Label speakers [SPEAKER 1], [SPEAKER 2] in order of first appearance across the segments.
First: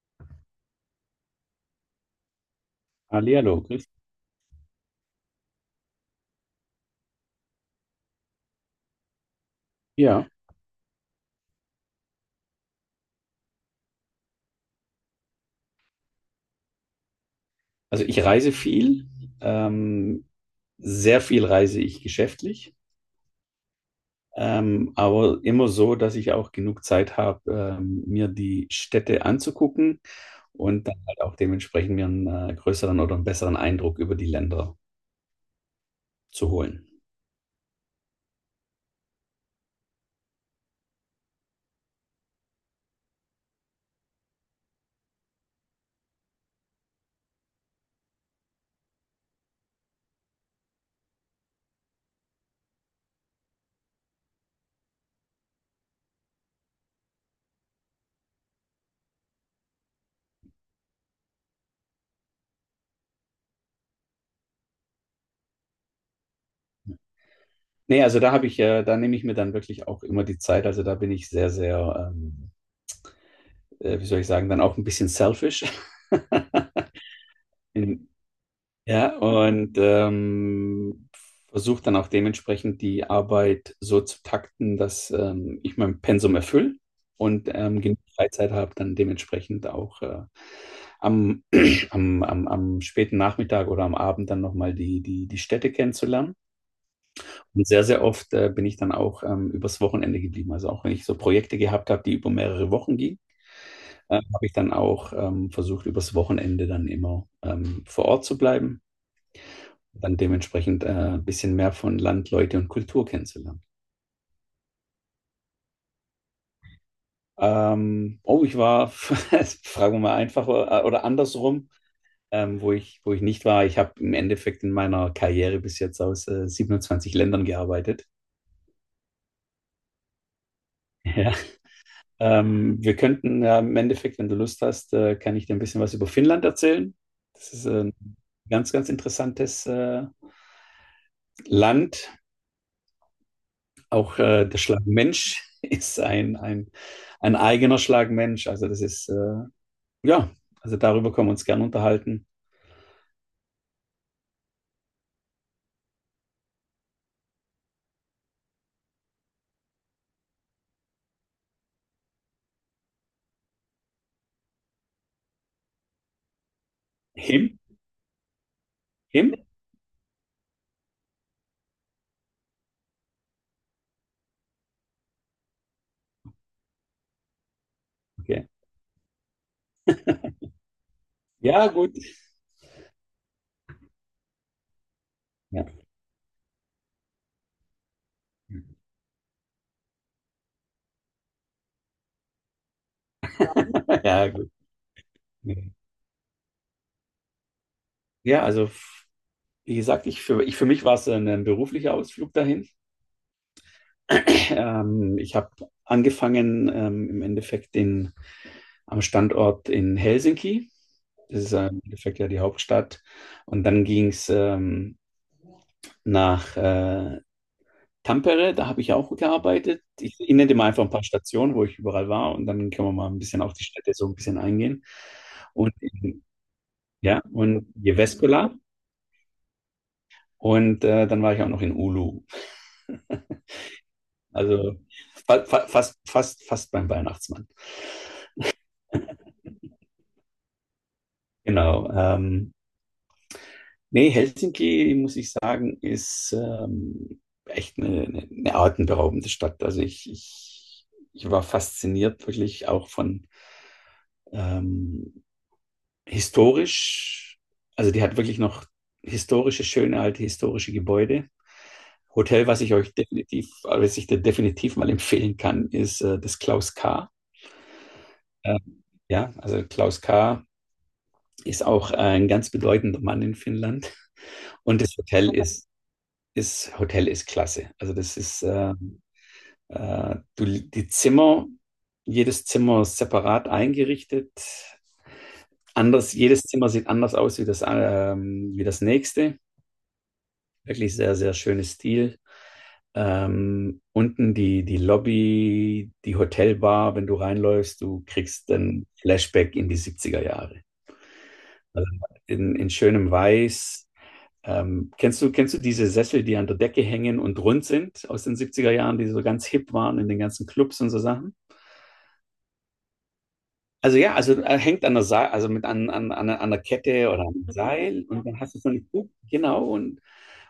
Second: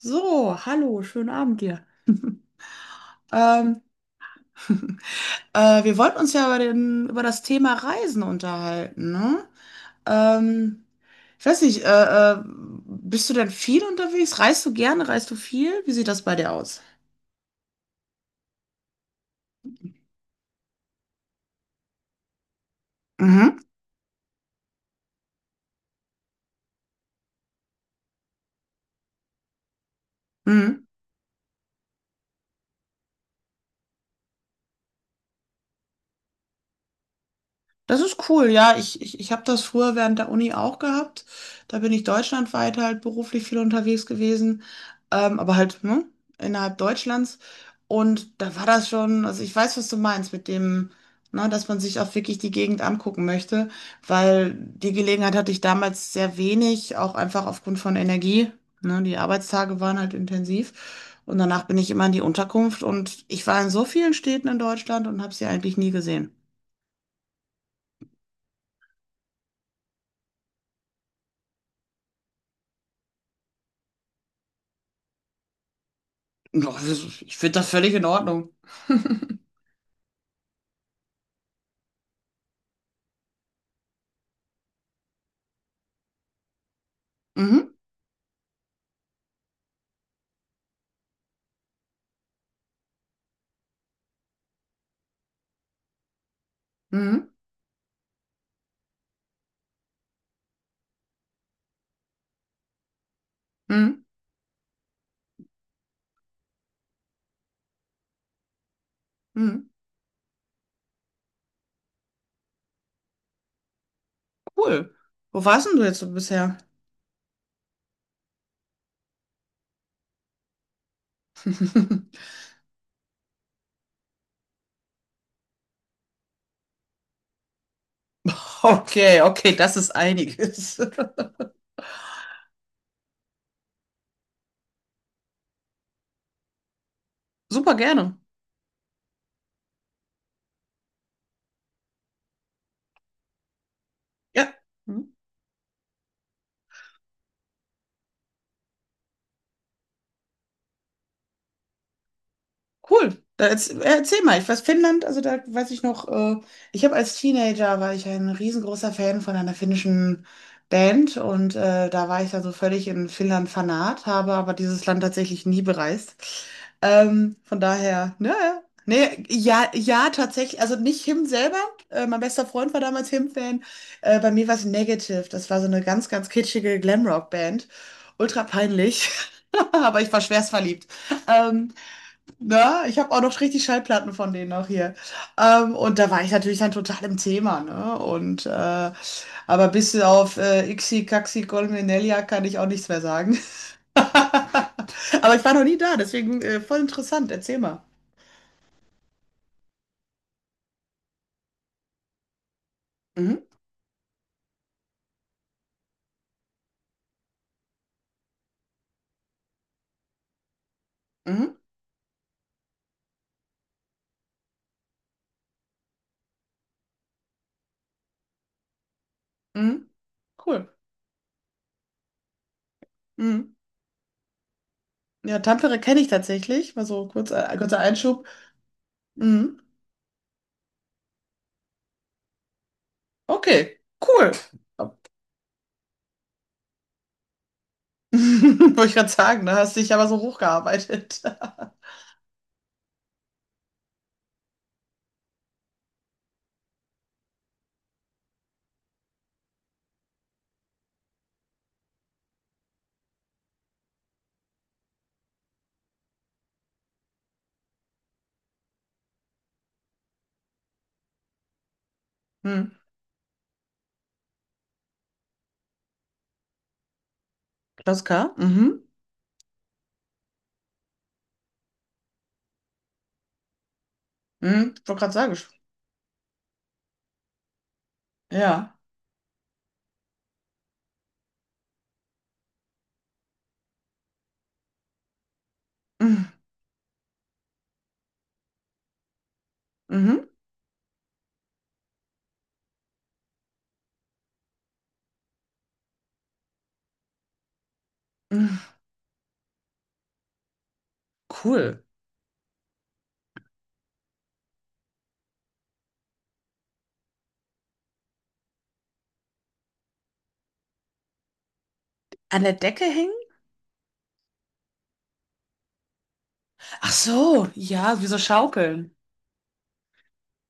[SPEAKER 1] So, hallo, schönen Abend dir.
[SPEAKER 2] Hallihallo,
[SPEAKER 1] Ähm,
[SPEAKER 2] Chris.
[SPEAKER 1] wir wollten uns ja über das Thema Reisen unterhalten, ne?
[SPEAKER 2] Ja,
[SPEAKER 1] Ähm, ich weiß nicht, bist du denn viel unterwegs? Reist du gerne? Reist du viel? Wie sieht das bei dir aus?
[SPEAKER 2] also ich reise viel, ähm, sehr viel reise ich geschäftlich,
[SPEAKER 1] Mhm.
[SPEAKER 2] aber immer so, dass ich auch genug Zeit habe, mir die Städte anzugucken
[SPEAKER 1] Mhm.
[SPEAKER 2] und dann halt auch dementsprechend mir einen größeren oder einen besseren Eindruck über die Länder zu holen.
[SPEAKER 1] Das ist cool, ja. Ich habe das früher während der Uni auch gehabt. Da bin ich deutschlandweit halt beruflich viel unterwegs gewesen, aber halt ne, innerhalb Deutschlands. Und da war das schon, also ich weiß, was du meinst mit dem, ne, dass man sich auch wirklich die Gegend angucken möchte, weil die Gelegenheit hatte ich damals sehr wenig, auch einfach aufgrund von Energie. Ne, die Arbeitstage waren halt intensiv. Und danach bin ich immer in die Unterkunft und ich war in so vielen Städten in Deutschland und habe sie eigentlich nie gesehen.
[SPEAKER 2] Nee, also da nehme ich mir dann wirklich auch immer die Zeit. Also da bin ich sehr, sehr, wie soll ich sagen, dann auch ein bisschen selfish.
[SPEAKER 1] Ich finde das völlig in
[SPEAKER 2] In,
[SPEAKER 1] Ordnung.
[SPEAKER 2] Ja, und versuche dann auch dementsprechend die Arbeit so zu takten, dass ich mein Pensum erfülle und
[SPEAKER 1] Mhm,
[SPEAKER 2] genug Freizeit habe, dann dementsprechend auch am, am späten Nachmittag oder am Abend dann nochmal die Städte kennenzulernen.
[SPEAKER 1] mhm,
[SPEAKER 2] Und sehr, sehr oft bin ich dann auch übers Wochenende geblieben. Also auch wenn ich so Projekte gehabt habe, die über mehrere Wochen gingen,
[SPEAKER 1] mhm,
[SPEAKER 2] habe ich dann auch versucht, übers Wochenende dann immer vor Ort zu bleiben
[SPEAKER 1] mhm.
[SPEAKER 2] dann dementsprechend ein bisschen mehr von Land, Leute und Kultur kennenzulernen.
[SPEAKER 1] Cool. Wo warst denn du jetzt so bisher?
[SPEAKER 2] Oh, fragen wir mal einfach oder andersrum, wo ich nicht war. Ich habe im Endeffekt in meiner Karriere bis jetzt aus 27 Ländern gearbeitet.
[SPEAKER 1] Okay, okay, das ist einiges.
[SPEAKER 2] Ja. Wir könnten ja im Endeffekt, wenn du Lust hast, kann ich dir ein bisschen was über Finnland erzählen. Das ist
[SPEAKER 1] Super
[SPEAKER 2] ein
[SPEAKER 1] gerne.
[SPEAKER 2] ganz, ganz interessantes Land. Auch
[SPEAKER 1] Ja.
[SPEAKER 2] der
[SPEAKER 1] Mhm.
[SPEAKER 2] Schlagmensch ist ein eigener Schlagmensch. Also das ist Ja, also darüber können wir uns gern unterhalten.
[SPEAKER 1] Cool. Erzähl mal, ich weiß Finnland, also da weiß ich noch, ich habe als Teenager war ich ein riesengroßer Fan von einer finnischen Band und da war ich dann so völlig in Finnland Fanat, habe aber dieses Land tatsächlich nie bereist.
[SPEAKER 2] Him?
[SPEAKER 1] Von daher, ne, ne,
[SPEAKER 2] Him?
[SPEAKER 1] ja, tatsächlich, also nicht Him selber, mein bester Freund war damals Him-Fan, bei mir war es Negative, das war so eine ganz kitschige Glamrock-Band, ultra
[SPEAKER 2] Okay.
[SPEAKER 1] peinlich, aber ich war schwerst verliebt.
[SPEAKER 2] Ja,
[SPEAKER 1] Ähm,
[SPEAKER 2] gut.
[SPEAKER 1] na, ich habe auch noch richtig Schallplatten von denen auch hier.
[SPEAKER 2] Ja,
[SPEAKER 1] Und da war ich natürlich dann total im Thema, ne? Und aber bis auf Ixi, Caxi, Colmenelia kann ich auch nichts mehr sagen.
[SPEAKER 2] ja gut.
[SPEAKER 1] Aber ich war noch nie da, deswegen voll interessant. Erzähl mal.
[SPEAKER 2] Ja, also wie gesagt, für mich war es ein beruflicher Ausflug dahin.
[SPEAKER 1] Mhm,
[SPEAKER 2] Ich habe angefangen im Endeffekt am Standort in Helsinki. Das ist
[SPEAKER 1] mhm,
[SPEAKER 2] im Endeffekt ja die Hauptstadt. Und dann ging es nach Tampere, da habe ich ja auch gearbeitet.
[SPEAKER 1] mhm.
[SPEAKER 2] Ich nenne dir
[SPEAKER 1] Cool.
[SPEAKER 2] mal einfach ein paar Stationen, wo ich überall war und dann können wir mal ein bisschen
[SPEAKER 1] Mhm.
[SPEAKER 2] auf die Städte so ein bisschen eingehen.
[SPEAKER 1] Ja,
[SPEAKER 2] Und
[SPEAKER 1] Tampere kenne ich
[SPEAKER 2] in,
[SPEAKER 1] tatsächlich. Mal so
[SPEAKER 2] ja,
[SPEAKER 1] kurz,
[SPEAKER 2] und
[SPEAKER 1] kurzer Einschub.
[SPEAKER 2] Jyväskylä
[SPEAKER 1] Mhm.
[SPEAKER 2] und dann war ich auch noch in Oulu.
[SPEAKER 1] Okay, cool.
[SPEAKER 2] Also fast beim Weihnachtsmann.
[SPEAKER 1] Wollte ich gerade sagen, da hast dich aber so hochgearbeitet.
[SPEAKER 2] Genau. Nee, Helsinki, muss ich sagen, ist echt eine atemberaubende Stadt. Also ich war fasziniert wirklich auch von, ähm, historisch, also die hat wirklich noch historische, schöne alte historische Gebäude. Hotel,
[SPEAKER 1] Mhm.
[SPEAKER 2] was ich dir definitiv mal empfehlen kann, ist das Klaus K.
[SPEAKER 1] Klaus K.
[SPEAKER 2] Äh,
[SPEAKER 1] Mhm.
[SPEAKER 2] ja, also Klaus K. ist auch ein ganz bedeutender Mann in Finnland. Und
[SPEAKER 1] Ich
[SPEAKER 2] das
[SPEAKER 1] wollte gerade
[SPEAKER 2] Hotel
[SPEAKER 1] sagen, ich-
[SPEAKER 2] ist klasse. Also
[SPEAKER 1] ja.
[SPEAKER 2] die Zimmer, jedes Zimmer separat eingerichtet. Anders,
[SPEAKER 1] Mhm.
[SPEAKER 2] jedes Zimmer sieht anders aus wie das nächste.
[SPEAKER 1] Mhm.
[SPEAKER 2] Wirklich sehr, sehr schönes Stil. Unten die Lobby, die Hotelbar, wenn du reinläufst, du kriegst
[SPEAKER 1] Mhm.
[SPEAKER 2] dann Flashback in die 70er Jahre.
[SPEAKER 1] Cool.
[SPEAKER 2] Also in schönem Weiß. Kennst du diese Sessel, die an der Decke hängen und rund sind aus den 70er Jahren, die so ganz hip waren in den ganzen Clubs und so Sachen?
[SPEAKER 1] An der Decke hängen?
[SPEAKER 2] Also ja, also hängt an der Seil, also mit an der
[SPEAKER 1] Ach
[SPEAKER 2] Kette oder am
[SPEAKER 1] so, ja,
[SPEAKER 2] Seil
[SPEAKER 1] wie so
[SPEAKER 2] und dann hast du so eine
[SPEAKER 1] Schaukeln.
[SPEAKER 2] Kugel, genau, und,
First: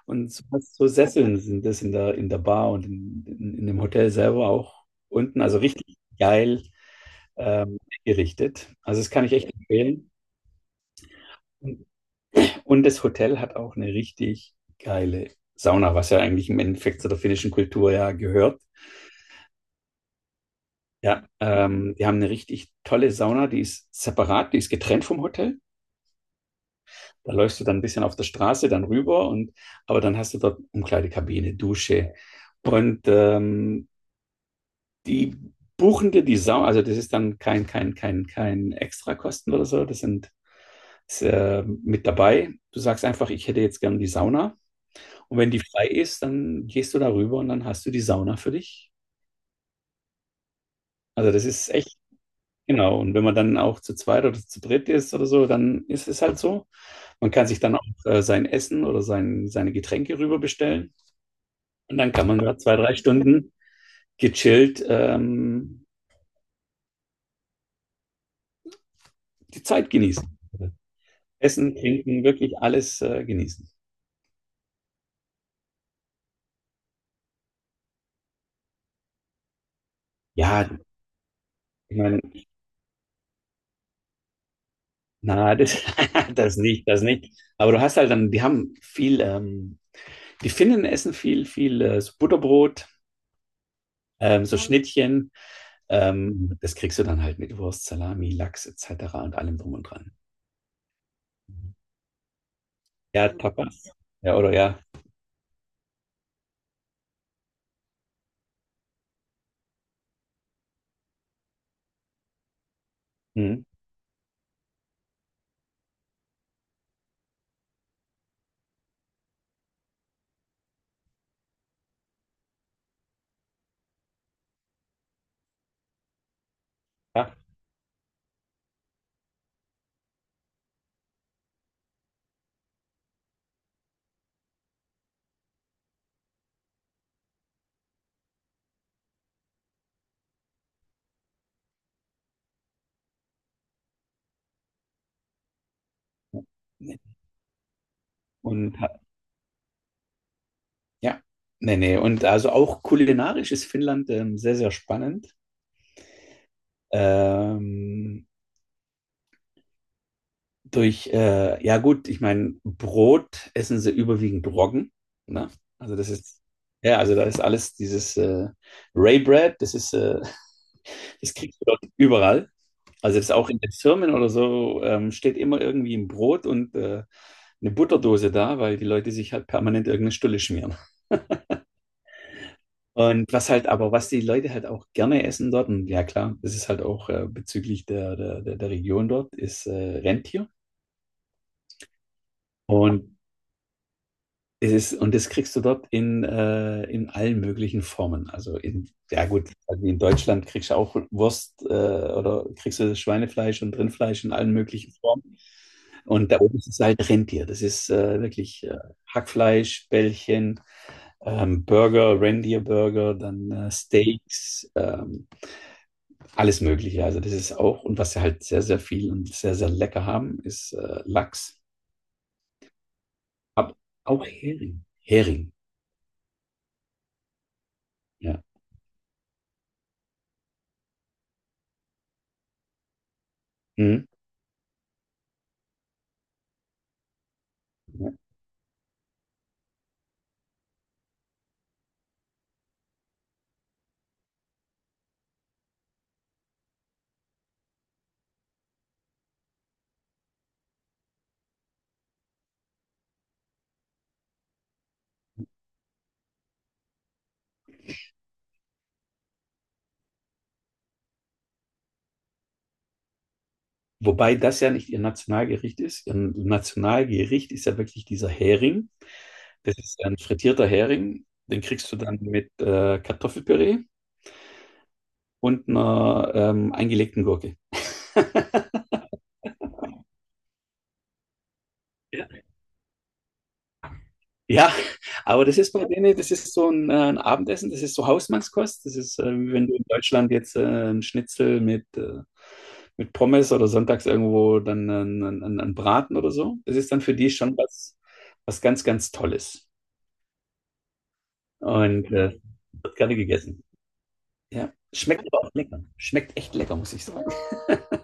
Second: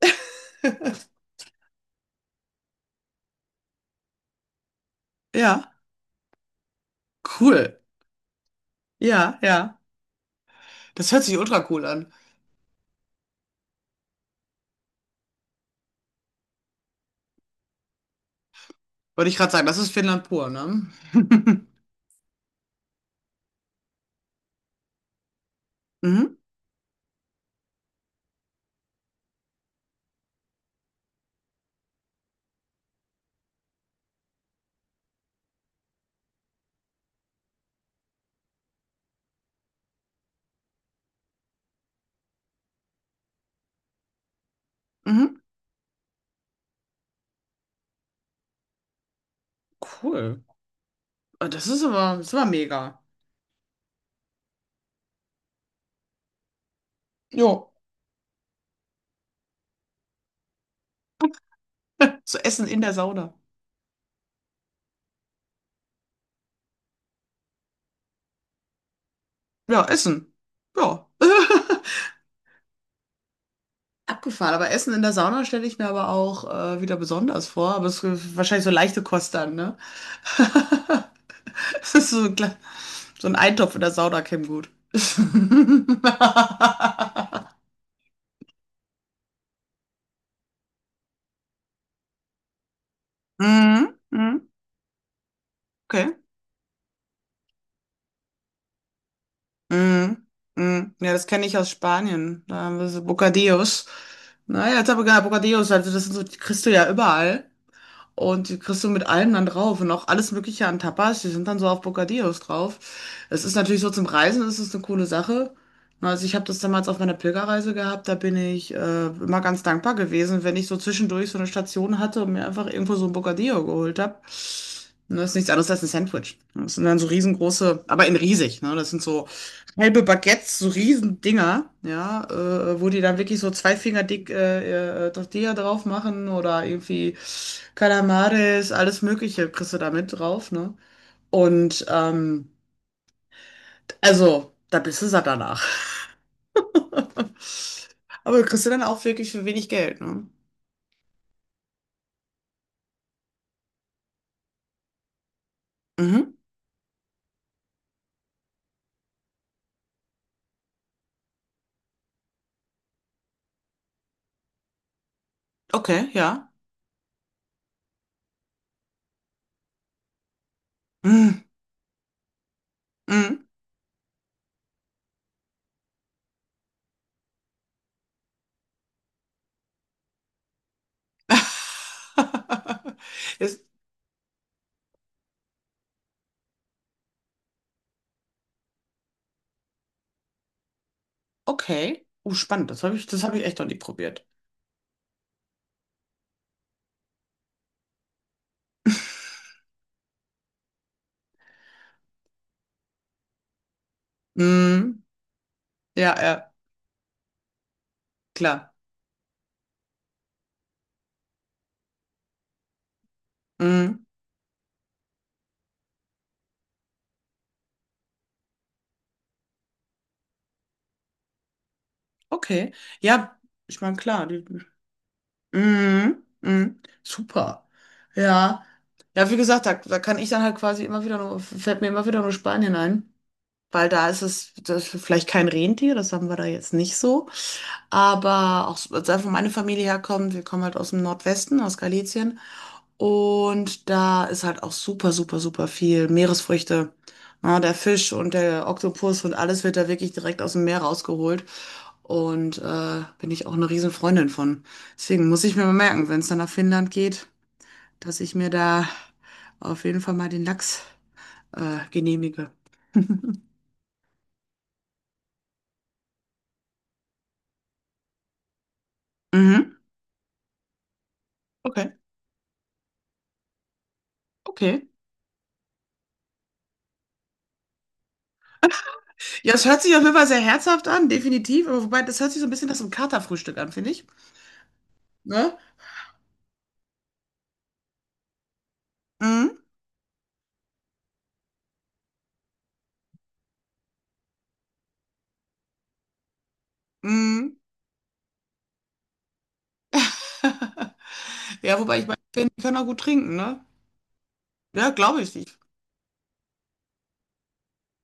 [SPEAKER 2] und so, hast so Sesseln sind das in der Bar und in dem Hotel selber auch unten, also
[SPEAKER 1] Ja,
[SPEAKER 2] richtig geil
[SPEAKER 1] cool.
[SPEAKER 2] ähm, gerichtet. Also das kann ich
[SPEAKER 1] Ja,
[SPEAKER 2] echt
[SPEAKER 1] ja.
[SPEAKER 2] empfehlen.
[SPEAKER 1] Das hört sich ultra cool an.
[SPEAKER 2] Und das Hotel hat auch eine richtig geile Sauna, was ja eigentlich im Endeffekt zu der finnischen Kultur ja gehört.
[SPEAKER 1] Wollte ich gerade sagen, das ist Finnland pur, ne?
[SPEAKER 2] Ja, die haben eine richtig tolle Sauna, die ist separat, die ist getrennt vom Hotel.
[SPEAKER 1] Mhm.
[SPEAKER 2] Da läufst du dann ein bisschen auf der Straße dann rüber und aber dann hast du dort Umkleidekabine, Dusche und die buchen dir die Sauna, also das ist dann kein Extrakosten oder so, das sind ist, mit dabei. Du sagst einfach, ich hätte jetzt gern die Sauna
[SPEAKER 1] Mhm.
[SPEAKER 2] und wenn die frei ist, dann gehst du da rüber und dann hast du die Sauna für dich.
[SPEAKER 1] Cool.
[SPEAKER 2] Also das
[SPEAKER 1] Ah, das
[SPEAKER 2] ist
[SPEAKER 1] ist
[SPEAKER 2] echt
[SPEAKER 1] aber, das war
[SPEAKER 2] genau
[SPEAKER 1] mega.
[SPEAKER 2] und wenn man dann auch zu zweit oder zu dritt ist oder so, dann ist es halt so. Man kann sich
[SPEAKER 1] Jo.
[SPEAKER 2] dann auch sein Essen oder seine Getränke rüber bestellen. Und dann kann
[SPEAKER 1] So
[SPEAKER 2] man da
[SPEAKER 1] Essen
[SPEAKER 2] zwei,
[SPEAKER 1] in der
[SPEAKER 2] drei
[SPEAKER 1] Sauna.
[SPEAKER 2] Stunden gechillt die
[SPEAKER 1] Ja,
[SPEAKER 2] Zeit
[SPEAKER 1] Essen.
[SPEAKER 2] genießen.
[SPEAKER 1] Ja.
[SPEAKER 2] Essen, trinken, wirklich alles genießen.
[SPEAKER 1] Abgefahren, aber Essen in der Sauna stelle ich mir aber auch wieder besonders vor. Aber es ist wahrscheinlich so leichte Kost dann, ne?
[SPEAKER 2] Ja,
[SPEAKER 1] Das
[SPEAKER 2] ich
[SPEAKER 1] ist
[SPEAKER 2] meine,
[SPEAKER 1] so ein, kle- So ein Eintopf in der Sauna käme gut.
[SPEAKER 2] na, das nicht, das nicht. Aber du hast halt dann, die Finnen essen viel, viel so Butterbrot,
[SPEAKER 1] Mhm, mhm,
[SPEAKER 2] so Schnittchen.
[SPEAKER 1] okay.
[SPEAKER 2] Das kriegst du dann halt mit Wurst, Salami, Lachs etc. und allem drum und dran.
[SPEAKER 1] Mhm, mhm. Ja, das kenne ich aus Spanien. Da haben wir so
[SPEAKER 2] Ja,
[SPEAKER 1] Bocadillos.
[SPEAKER 2] Tapas. Ja, oder
[SPEAKER 1] Naja,
[SPEAKER 2] ja.
[SPEAKER 1] jetzt habe ich gerade Bocadillos, also das sind so, die kriegst du ja überall. Und die kriegst du mit allem dann drauf und auch alles Mögliche an Tapas, die sind dann so auf Bocadillos drauf. Es ist
[SPEAKER 2] Hm,
[SPEAKER 1] natürlich so zum Reisen, ist es eine coole Sache. Na, also ich habe das damals auf meiner Pilgerreise gehabt, da bin ich immer ganz dankbar gewesen, wenn ich so zwischendurch so eine Station hatte und mir einfach irgendwo so ein Bocadillo geholt habe. Das ist nichts anderes als ein Sandwich. Das sind dann so
[SPEAKER 2] ja.
[SPEAKER 1] riesengroße, aber in riesig, ne? Das sind so halbe Baguettes, so Riesendinger, ja, wo die dann wirklich so zwei Finger dick Tortilla drauf machen oder irgendwie Calamares, alles Mögliche kriegst du da mit drauf, ne? Und also, da bist du satt danach. Aber du kriegst du
[SPEAKER 2] Und
[SPEAKER 1] dann auch wirklich für wenig Geld, ne?
[SPEAKER 2] Ja, nee, nee. Und also auch kulinarisch ist Finnland sehr, sehr spannend.
[SPEAKER 1] Mhm.
[SPEAKER 2] Ähm, ja gut, ich meine, Brot essen sie überwiegend Roggen. Ne? Also
[SPEAKER 1] Okay, ja.
[SPEAKER 2] ja, also da ist alles dieses Ray Bread, das
[SPEAKER 1] Mhm.
[SPEAKER 2] kriegst du dort überall. Also das ist
[SPEAKER 1] Mhm.
[SPEAKER 2] auch in den Firmen oder so, steht immer irgendwie ein Brot und eine Butterdose da, weil die Leute sich halt permanent irgendeine Stulle schmieren. Und was
[SPEAKER 1] Ist
[SPEAKER 2] halt aber, was die Leute halt auch gerne essen dort, und ja klar, das ist halt auch bezüglich der Region dort, ist Rentier.
[SPEAKER 1] okay. Oh, spannend.
[SPEAKER 2] Und
[SPEAKER 1] Das habe ich echt noch nie probiert.
[SPEAKER 2] und das kriegst du dort in allen möglichen Formen. Also ja gut, also in Deutschland kriegst du auch Wurst oder kriegst du Schweinefleisch und Rindfleisch in allen möglichen
[SPEAKER 1] Mhm.
[SPEAKER 2] Formen.
[SPEAKER 1] Ja,
[SPEAKER 2] Und da
[SPEAKER 1] ja,
[SPEAKER 2] oben ist es halt Rentier. Das ist wirklich
[SPEAKER 1] klar.
[SPEAKER 2] Hackfleisch, Bällchen, Burger, Rentierburger, dann
[SPEAKER 1] Mhm.
[SPEAKER 2] Steaks. Alles Mögliche. Also das ist auch, und was sie halt sehr, sehr viel und sehr, sehr lecker haben, ist Lachs.
[SPEAKER 1] Okay. Ja,
[SPEAKER 2] Aber
[SPEAKER 1] ich meine, klar.
[SPEAKER 2] auch
[SPEAKER 1] Die,
[SPEAKER 2] Hering. Hering,
[SPEAKER 1] mhm, mhm, super.
[SPEAKER 2] ja.
[SPEAKER 1] Ja. Ja, wie gesagt, da, da kann ich dann halt quasi immer wieder nur, fällt mir immer wieder nur Spanien ein. Weil
[SPEAKER 2] Mhm.
[SPEAKER 1] da ist es, das ist vielleicht kein Rentier, das haben wir da jetzt nicht so.
[SPEAKER 2] Ja.
[SPEAKER 1] Aber auch, so- also wo meine Familie herkommt, wir kommen halt aus dem Nordwesten, aus Galicien. Und da ist halt auch super viel Meeresfrüchte. Ja, der Fisch und der Oktopus und alles wird da wirklich direkt aus dem Meer rausgeholt. Und bin ich auch eine riesen Freundin von. Deswegen muss ich mir mal merken, wenn es dann nach Finnland geht, dass ich mir da auf jeden Fall mal den Lachs genehmige.
[SPEAKER 2] Wobei das ja nicht ihr Nationalgericht ist. Ihr Nationalgericht ist ja wirklich dieser Hering. Das
[SPEAKER 1] Mhm.
[SPEAKER 2] ist ein frittierter Hering. Den kriegst
[SPEAKER 1] Okay,
[SPEAKER 2] du dann mit Kartoffelpüree
[SPEAKER 1] okay.
[SPEAKER 2] und einer eingelegten Gurke.
[SPEAKER 1] Ja, es hört sich auf jeden Fall sehr herzhaft an, definitiv. Aber wobei, das
[SPEAKER 2] Ja.
[SPEAKER 1] hört sich so ein bisschen nach so einem Katerfrühstück an, finde ich.
[SPEAKER 2] Ja, aber das
[SPEAKER 1] Ne?
[SPEAKER 2] ist bei denen, das ist so ein Abendessen, das ist so Hausmannskost. Das ist, wie
[SPEAKER 1] Mhm.
[SPEAKER 2] wenn du in Deutschland jetzt ein Schnitzel mit Pommes oder sonntags irgendwo dann einen Braten oder so. Das ist dann für die
[SPEAKER 1] Mhm.
[SPEAKER 2] schon was, was ganz, ganz Tolles.
[SPEAKER 1] Ja, wobei ich
[SPEAKER 2] Und
[SPEAKER 1] meine, die können auch
[SPEAKER 2] wird
[SPEAKER 1] gut
[SPEAKER 2] gerne
[SPEAKER 1] trinken, ne?
[SPEAKER 2] gegessen. Ja.
[SPEAKER 1] Ja, glaube
[SPEAKER 2] Schmeckt
[SPEAKER 1] ich.
[SPEAKER 2] aber auch lecker. Schmeckt echt lecker, muss ich sagen.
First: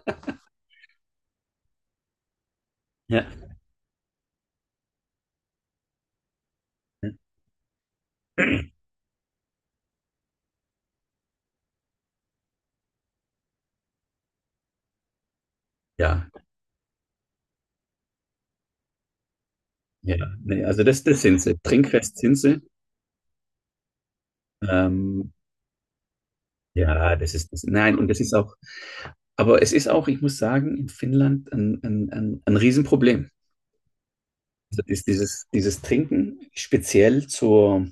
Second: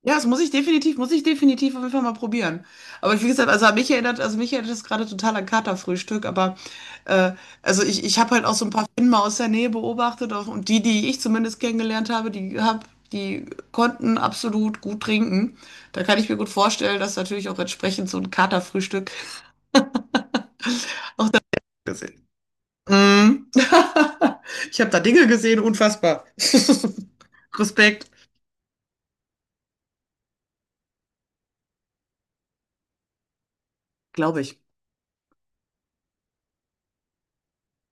[SPEAKER 1] Ja, das muss ich definitiv auf jeden Fall mal probieren. Aber wie
[SPEAKER 2] Ja,
[SPEAKER 1] gesagt, also mich erinnert das gerade total an Katerfrühstück, aber äh, also ich habe halt auch so ein paar Finnen mal aus der Nähe beobachtet auch, und die ich zumindest kennengelernt habe, die konnten absolut gut trinken. Da kann ich
[SPEAKER 2] ja,
[SPEAKER 1] mir gut vorstellen, dass natürlich auch entsprechend so ein Katerfrühstück
[SPEAKER 2] ja. Nee, also das sind sie. Trinkfest
[SPEAKER 1] gesehen.
[SPEAKER 2] sind sie.
[SPEAKER 1] Mm. Ich habe da Dinge
[SPEAKER 2] Ähm,
[SPEAKER 1] gesehen, unfassbar.
[SPEAKER 2] ja, das ist das. Nein, und
[SPEAKER 1] Respekt,
[SPEAKER 2] das ist auch. Aber es ist auch, ich muss sagen, in Finnland ein Riesenproblem.
[SPEAKER 1] glaube ich.
[SPEAKER 2] Das ist dieses Trinken, speziell zur,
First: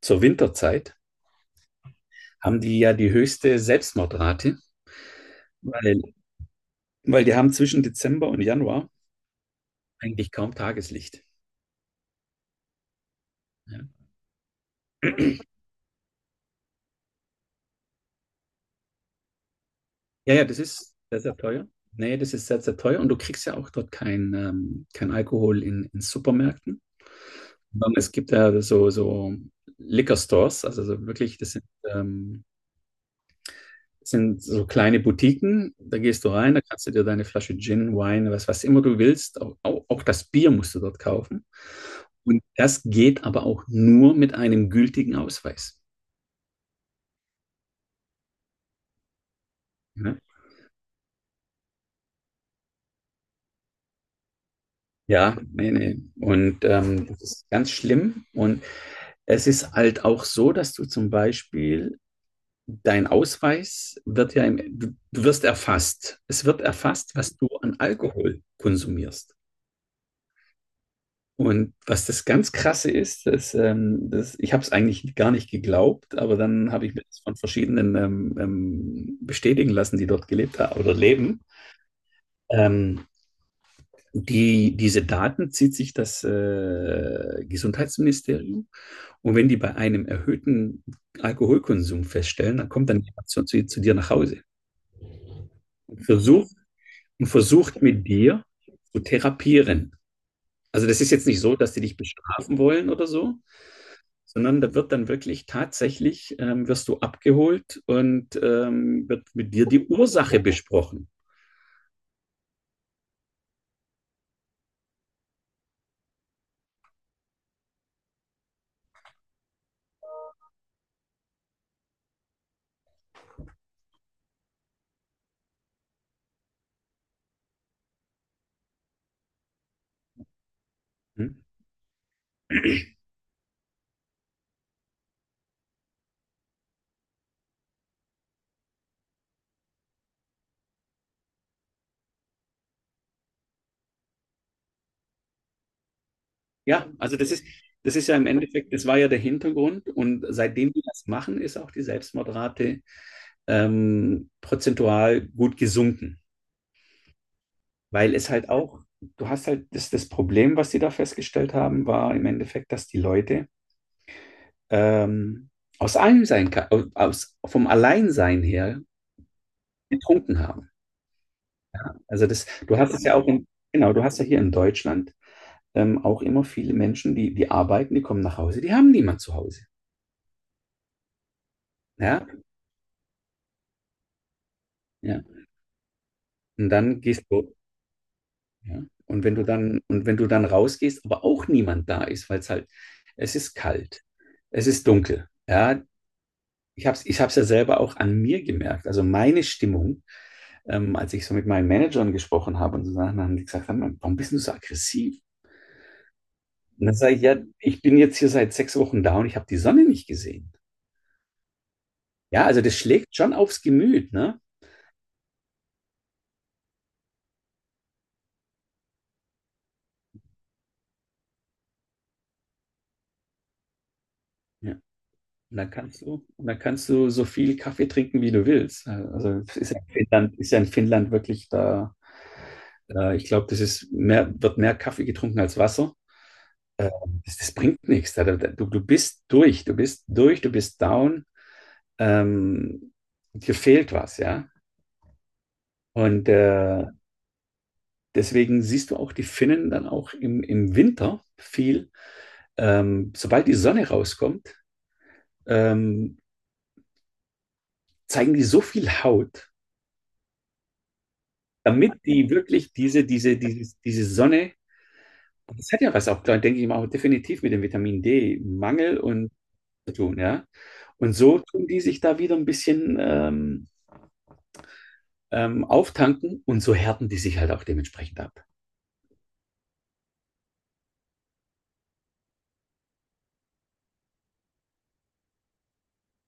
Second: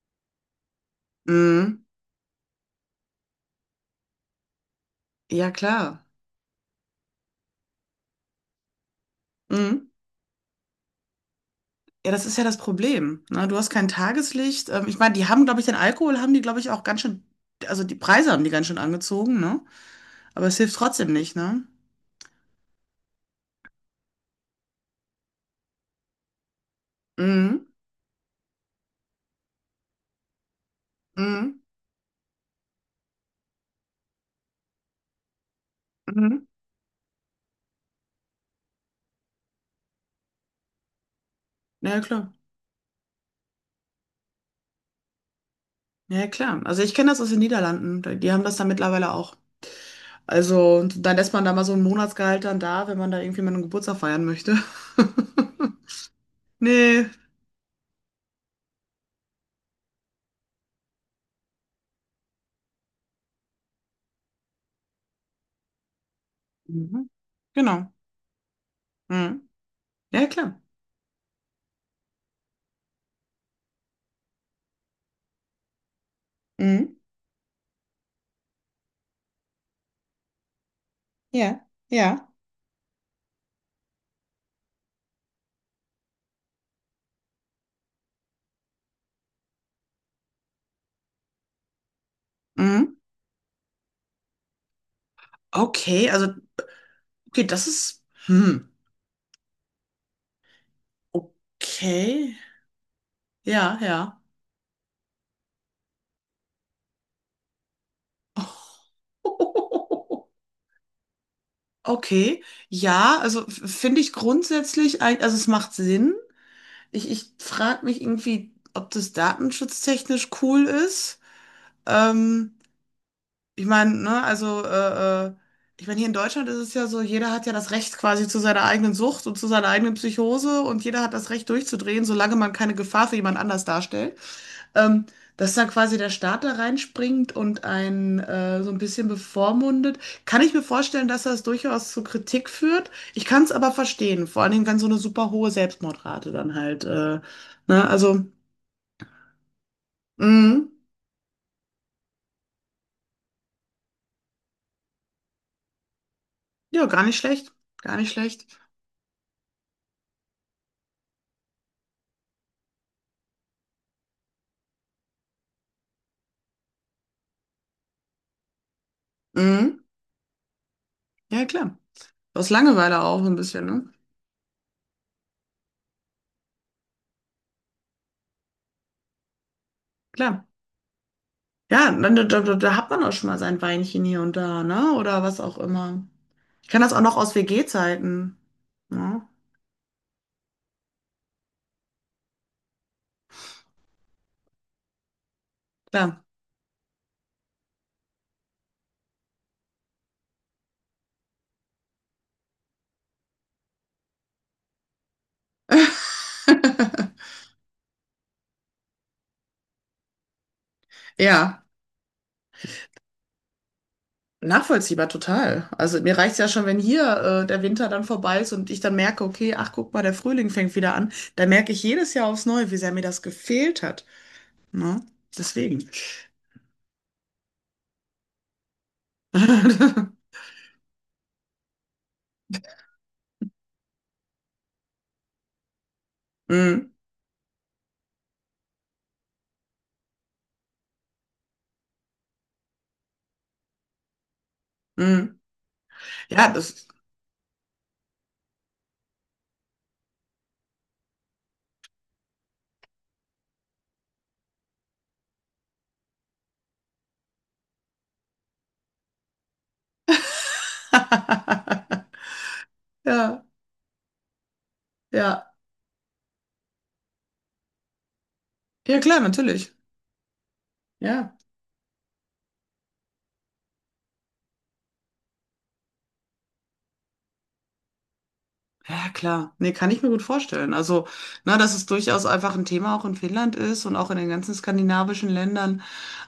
[SPEAKER 2] zur Winterzeit,
[SPEAKER 1] Mm.
[SPEAKER 2] haben die ja die höchste Selbstmordrate,
[SPEAKER 1] Ja, klar.
[SPEAKER 2] weil, weil die haben zwischen Dezember und Januar
[SPEAKER 1] Mm.
[SPEAKER 2] eigentlich kaum Tageslicht.
[SPEAKER 1] Ja, das ist ja das Problem. Ne? Du hast
[SPEAKER 2] Ja,
[SPEAKER 1] kein Tageslicht. Ich meine, die haben, glaube ich, den Alkohol haben die, glaube ich, auch ganz schön, also die Preise haben die ganz schön angezogen, ne?
[SPEAKER 2] ja, ja,
[SPEAKER 1] Aber es
[SPEAKER 2] das
[SPEAKER 1] hilft
[SPEAKER 2] ist
[SPEAKER 1] trotzdem
[SPEAKER 2] sehr,
[SPEAKER 1] nicht,
[SPEAKER 2] sehr
[SPEAKER 1] ne?
[SPEAKER 2] teuer. Nee, das ist sehr, sehr teuer und du kriegst ja auch dort kein Alkohol in Supermärkten.
[SPEAKER 1] Mhm.
[SPEAKER 2] Sondern es gibt ja so Liquor Stores, also so wirklich,
[SPEAKER 1] Mhm.
[SPEAKER 2] das sind so kleine Boutiquen, da gehst du
[SPEAKER 1] Mhm.
[SPEAKER 2] rein, da kannst du dir deine Flasche Gin, Wein, was immer du willst, auch das Bier musst du dort kaufen.
[SPEAKER 1] Ja, klar.
[SPEAKER 2] Und das geht aber auch nur mit einem gültigen Ausweis.
[SPEAKER 1] Ja, klar. Also ich kenne das aus den Niederlanden. Da- die haben das da mittlerweile auch.
[SPEAKER 2] Ne?
[SPEAKER 1] Also, und dann lässt man da mal so ein Monatsgehalt dann da, wenn man da irgendwie mal einen Geburtstag feiern möchte.
[SPEAKER 2] Ja, nee, nee. Und
[SPEAKER 1] Nee.
[SPEAKER 2] das ist ganz schlimm. Und es ist halt auch so, dass du zum Beispiel dein Ausweis wird ja, du wirst erfasst. Es wird
[SPEAKER 1] Mhm.
[SPEAKER 2] erfasst, was du an
[SPEAKER 1] Genau.
[SPEAKER 2] Alkohol konsumierst.
[SPEAKER 1] Mhm. Ja, klar.
[SPEAKER 2] Und was das ganz Krasse ist, dass ich habe es eigentlich gar nicht geglaubt, aber dann habe ich
[SPEAKER 1] Mhm.
[SPEAKER 2] mir das von verschiedenen bestätigen lassen, die dort gelebt haben oder leben.
[SPEAKER 1] Ja, ja.
[SPEAKER 2] Ähm, diese Daten zieht sich das Gesundheitsministerium und wenn die bei einem erhöhten Alkoholkonsum feststellen, dann kommt
[SPEAKER 1] Mhm.
[SPEAKER 2] dann jemand zu dir nach Hause und
[SPEAKER 1] Okay, also.
[SPEAKER 2] versucht,
[SPEAKER 1] Okay, das ist.
[SPEAKER 2] mit dir
[SPEAKER 1] Hm.
[SPEAKER 2] zu therapieren. Also das ist jetzt nicht so, dass die dich
[SPEAKER 1] Okay.
[SPEAKER 2] bestrafen wollen oder so,
[SPEAKER 1] Ja, ja.
[SPEAKER 2] sondern da wird dann wirklich tatsächlich, wirst du abgeholt und wird mit dir die Ursache besprochen.
[SPEAKER 1] Okay. Ja, also f- finde ich grundsätzlich, ein, also es macht Sinn. Ich frage mich irgendwie, ob das datenschutztechnisch cool ist. Ähm, ich meine, ne, also, ich meine, hier in Deutschland ist es ja so, jeder hat ja das Recht quasi zu seiner eigenen Sucht und zu seiner eigenen Psychose und jeder hat
[SPEAKER 2] Hm?
[SPEAKER 1] das Recht durchzudrehen, solange man keine Gefahr für jemand anders darstellt. Ähm, dass dann quasi der Staat da reinspringt und einen so ein bisschen bevormundet, kann ich mir vorstellen, dass das durchaus zu Kritik führt. Ich kann es aber verstehen, vor allen Dingen, wenn so eine super hohe Selbstmordrate dann halt,
[SPEAKER 2] Ja, also das ist,
[SPEAKER 1] ne,
[SPEAKER 2] das ist ja
[SPEAKER 1] also,
[SPEAKER 2] im Endeffekt, das war ja der Hintergrund und
[SPEAKER 1] mm,
[SPEAKER 2] seitdem wir das machen, ist auch die Selbstmordrate prozentual gut gesunken,
[SPEAKER 1] ja, gar nicht schlecht, gar nicht
[SPEAKER 2] weil es
[SPEAKER 1] schlecht.
[SPEAKER 2] halt auch, du hast halt, das Problem, was sie da festgestellt haben, war im Endeffekt, dass die Leute ähm, aus allem sein, aus, vom Alleinsein her
[SPEAKER 1] Mm,
[SPEAKER 2] getrunken haben.
[SPEAKER 1] ja, klar.
[SPEAKER 2] Also das,
[SPEAKER 1] Aus
[SPEAKER 2] du hast
[SPEAKER 1] Langeweile
[SPEAKER 2] es ja
[SPEAKER 1] auch so
[SPEAKER 2] auch
[SPEAKER 1] ein
[SPEAKER 2] in,
[SPEAKER 1] bisschen, ne?
[SPEAKER 2] genau, du hast ja hier in Deutschland auch immer viele Menschen, die arbeiten, die kommen nach Hause, die haben niemand zu Hause.
[SPEAKER 1] Klar. Ja, dann,
[SPEAKER 2] Ja,
[SPEAKER 1] da hat man auch schon mal sein Weinchen hier und da, ne? Oder
[SPEAKER 2] ja.
[SPEAKER 1] was auch immer. Ich
[SPEAKER 2] Und
[SPEAKER 1] kann das auch
[SPEAKER 2] dann
[SPEAKER 1] noch
[SPEAKER 2] gehst
[SPEAKER 1] aus
[SPEAKER 2] du,
[SPEAKER 1] WG-Zeiten.
[SPEAKER 2] ja. Und
[SPEAKER 1] Ja,
[SPEAKER 2] wenn du dann, und wenn du dann rausgehst, aber auch niemand da ist, weil es halt, es ist kalt, es ist dunkel. Ja,
[SPEAKER 1] klar.
[SPEAKER 2] ich habe es ich hab's ja selber auch an mir gemerkt. Also meine Stimmung, als ich so mit meinen Managern gesprochen habe und so Sachen, dann haben die gesagt, warum bist du so aggressiv? Und dann sage ich, ja, ich bin jetzt hier seit 6 Wochen da und ich habe die Sonne nicht gesehen.
[SPEAKER 1] Ja,
[SPEAKER 2] Ja, also das schlägt schon aufs Gemüt, ne?
[SPEAKER 1] nachvollziehbar total. Also mir reicht es ja schon, wenn hier der Winter dann vorbei ist und ich dann merke, okay, ach guck mal, der Frühling fängt wieder an. Da merke ich jedes Jahr aufs Neue, wie sehr mir das gefehlt hat.
[SPEAKER 2] Ja.
[SPEAKER 1] Ne?
[SPEAKER 2] Und dann
[SPEAKER 1] Deswegen.
[SPEAKER 2] kannst du so viel Kaffee trinken, wie du willst. Also es ist ja in
[SPEAKER 1] Mm,
[SPEAKER 2] Finnland, ist ja in Finnland wirklich da. Ich glaube, wird mehr Kaffee getrunken als Wasser. Äh, das bringt nichts. Du bist durch, du bist down. Ähm, dir fehlt was, ja.
[SPEAKER 1] mm.
[SPEAKER 2] Und
[SPEAKER 1] Ja, das.
[SPEAKER 2] deswegen siehst du auch die Finnen dann auch im Winter viel. Sobald die Sonne rauskommt, ähm, zeigen die so viel Haut, damit die wirklich diese, diese,
[SPEAKER 1] Ja,
[SPEAKER 2] diese, diese Sonne,
[SPEAKER 1] ja.
[SPEAKER 2] das hat ja was auch, da denke ich mal, auch definitiv mit dem Vitamin D-Mangel
[SPEAKER 1] Ja, klar,
[SPEAKER 2] und
[SPEAKER 1] natürlich.
[SPEAKER 2] zu tun, ja. Und
[SPEAKER 1] Ja.
[SPEAKER 2] so tun die sich da wieder ein bisschen auftanken und so härten die sich halt auch dementsprechend ab.
[SPEAKER 1] Ja, klar. Nee, kann ich mir gut vorstellen. Also, na, dass es durchaus einfach ein Thema auch in Finnland ist und auch in den ganzen skandinavischen Ländern.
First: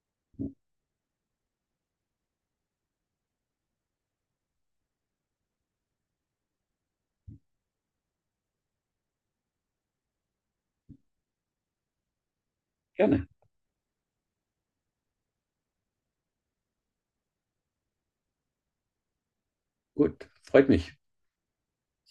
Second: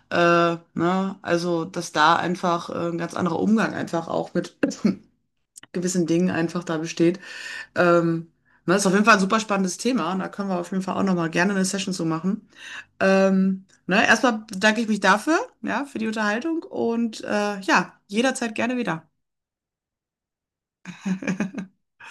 [SPEAKER 1] Ne? Also, dass da einfach ein ganz anderer Umgang einfach auch mit gewissen Dingen einfach da besteht. Ähm, ne, ist auf jeden Fall ein super spannendes Thema. Und da können wir auf jeden Fall auch nochmal gerne eine Session so machen.
[SPEAKER 2] Gerne.
[SPEAKER 1] Ne? Erstmal bedanke ich mich dafür, ja, für die Unterhaltung und ja, jederzeit gerne wieder.
[SPEAKER 2] Gut. Freut mich.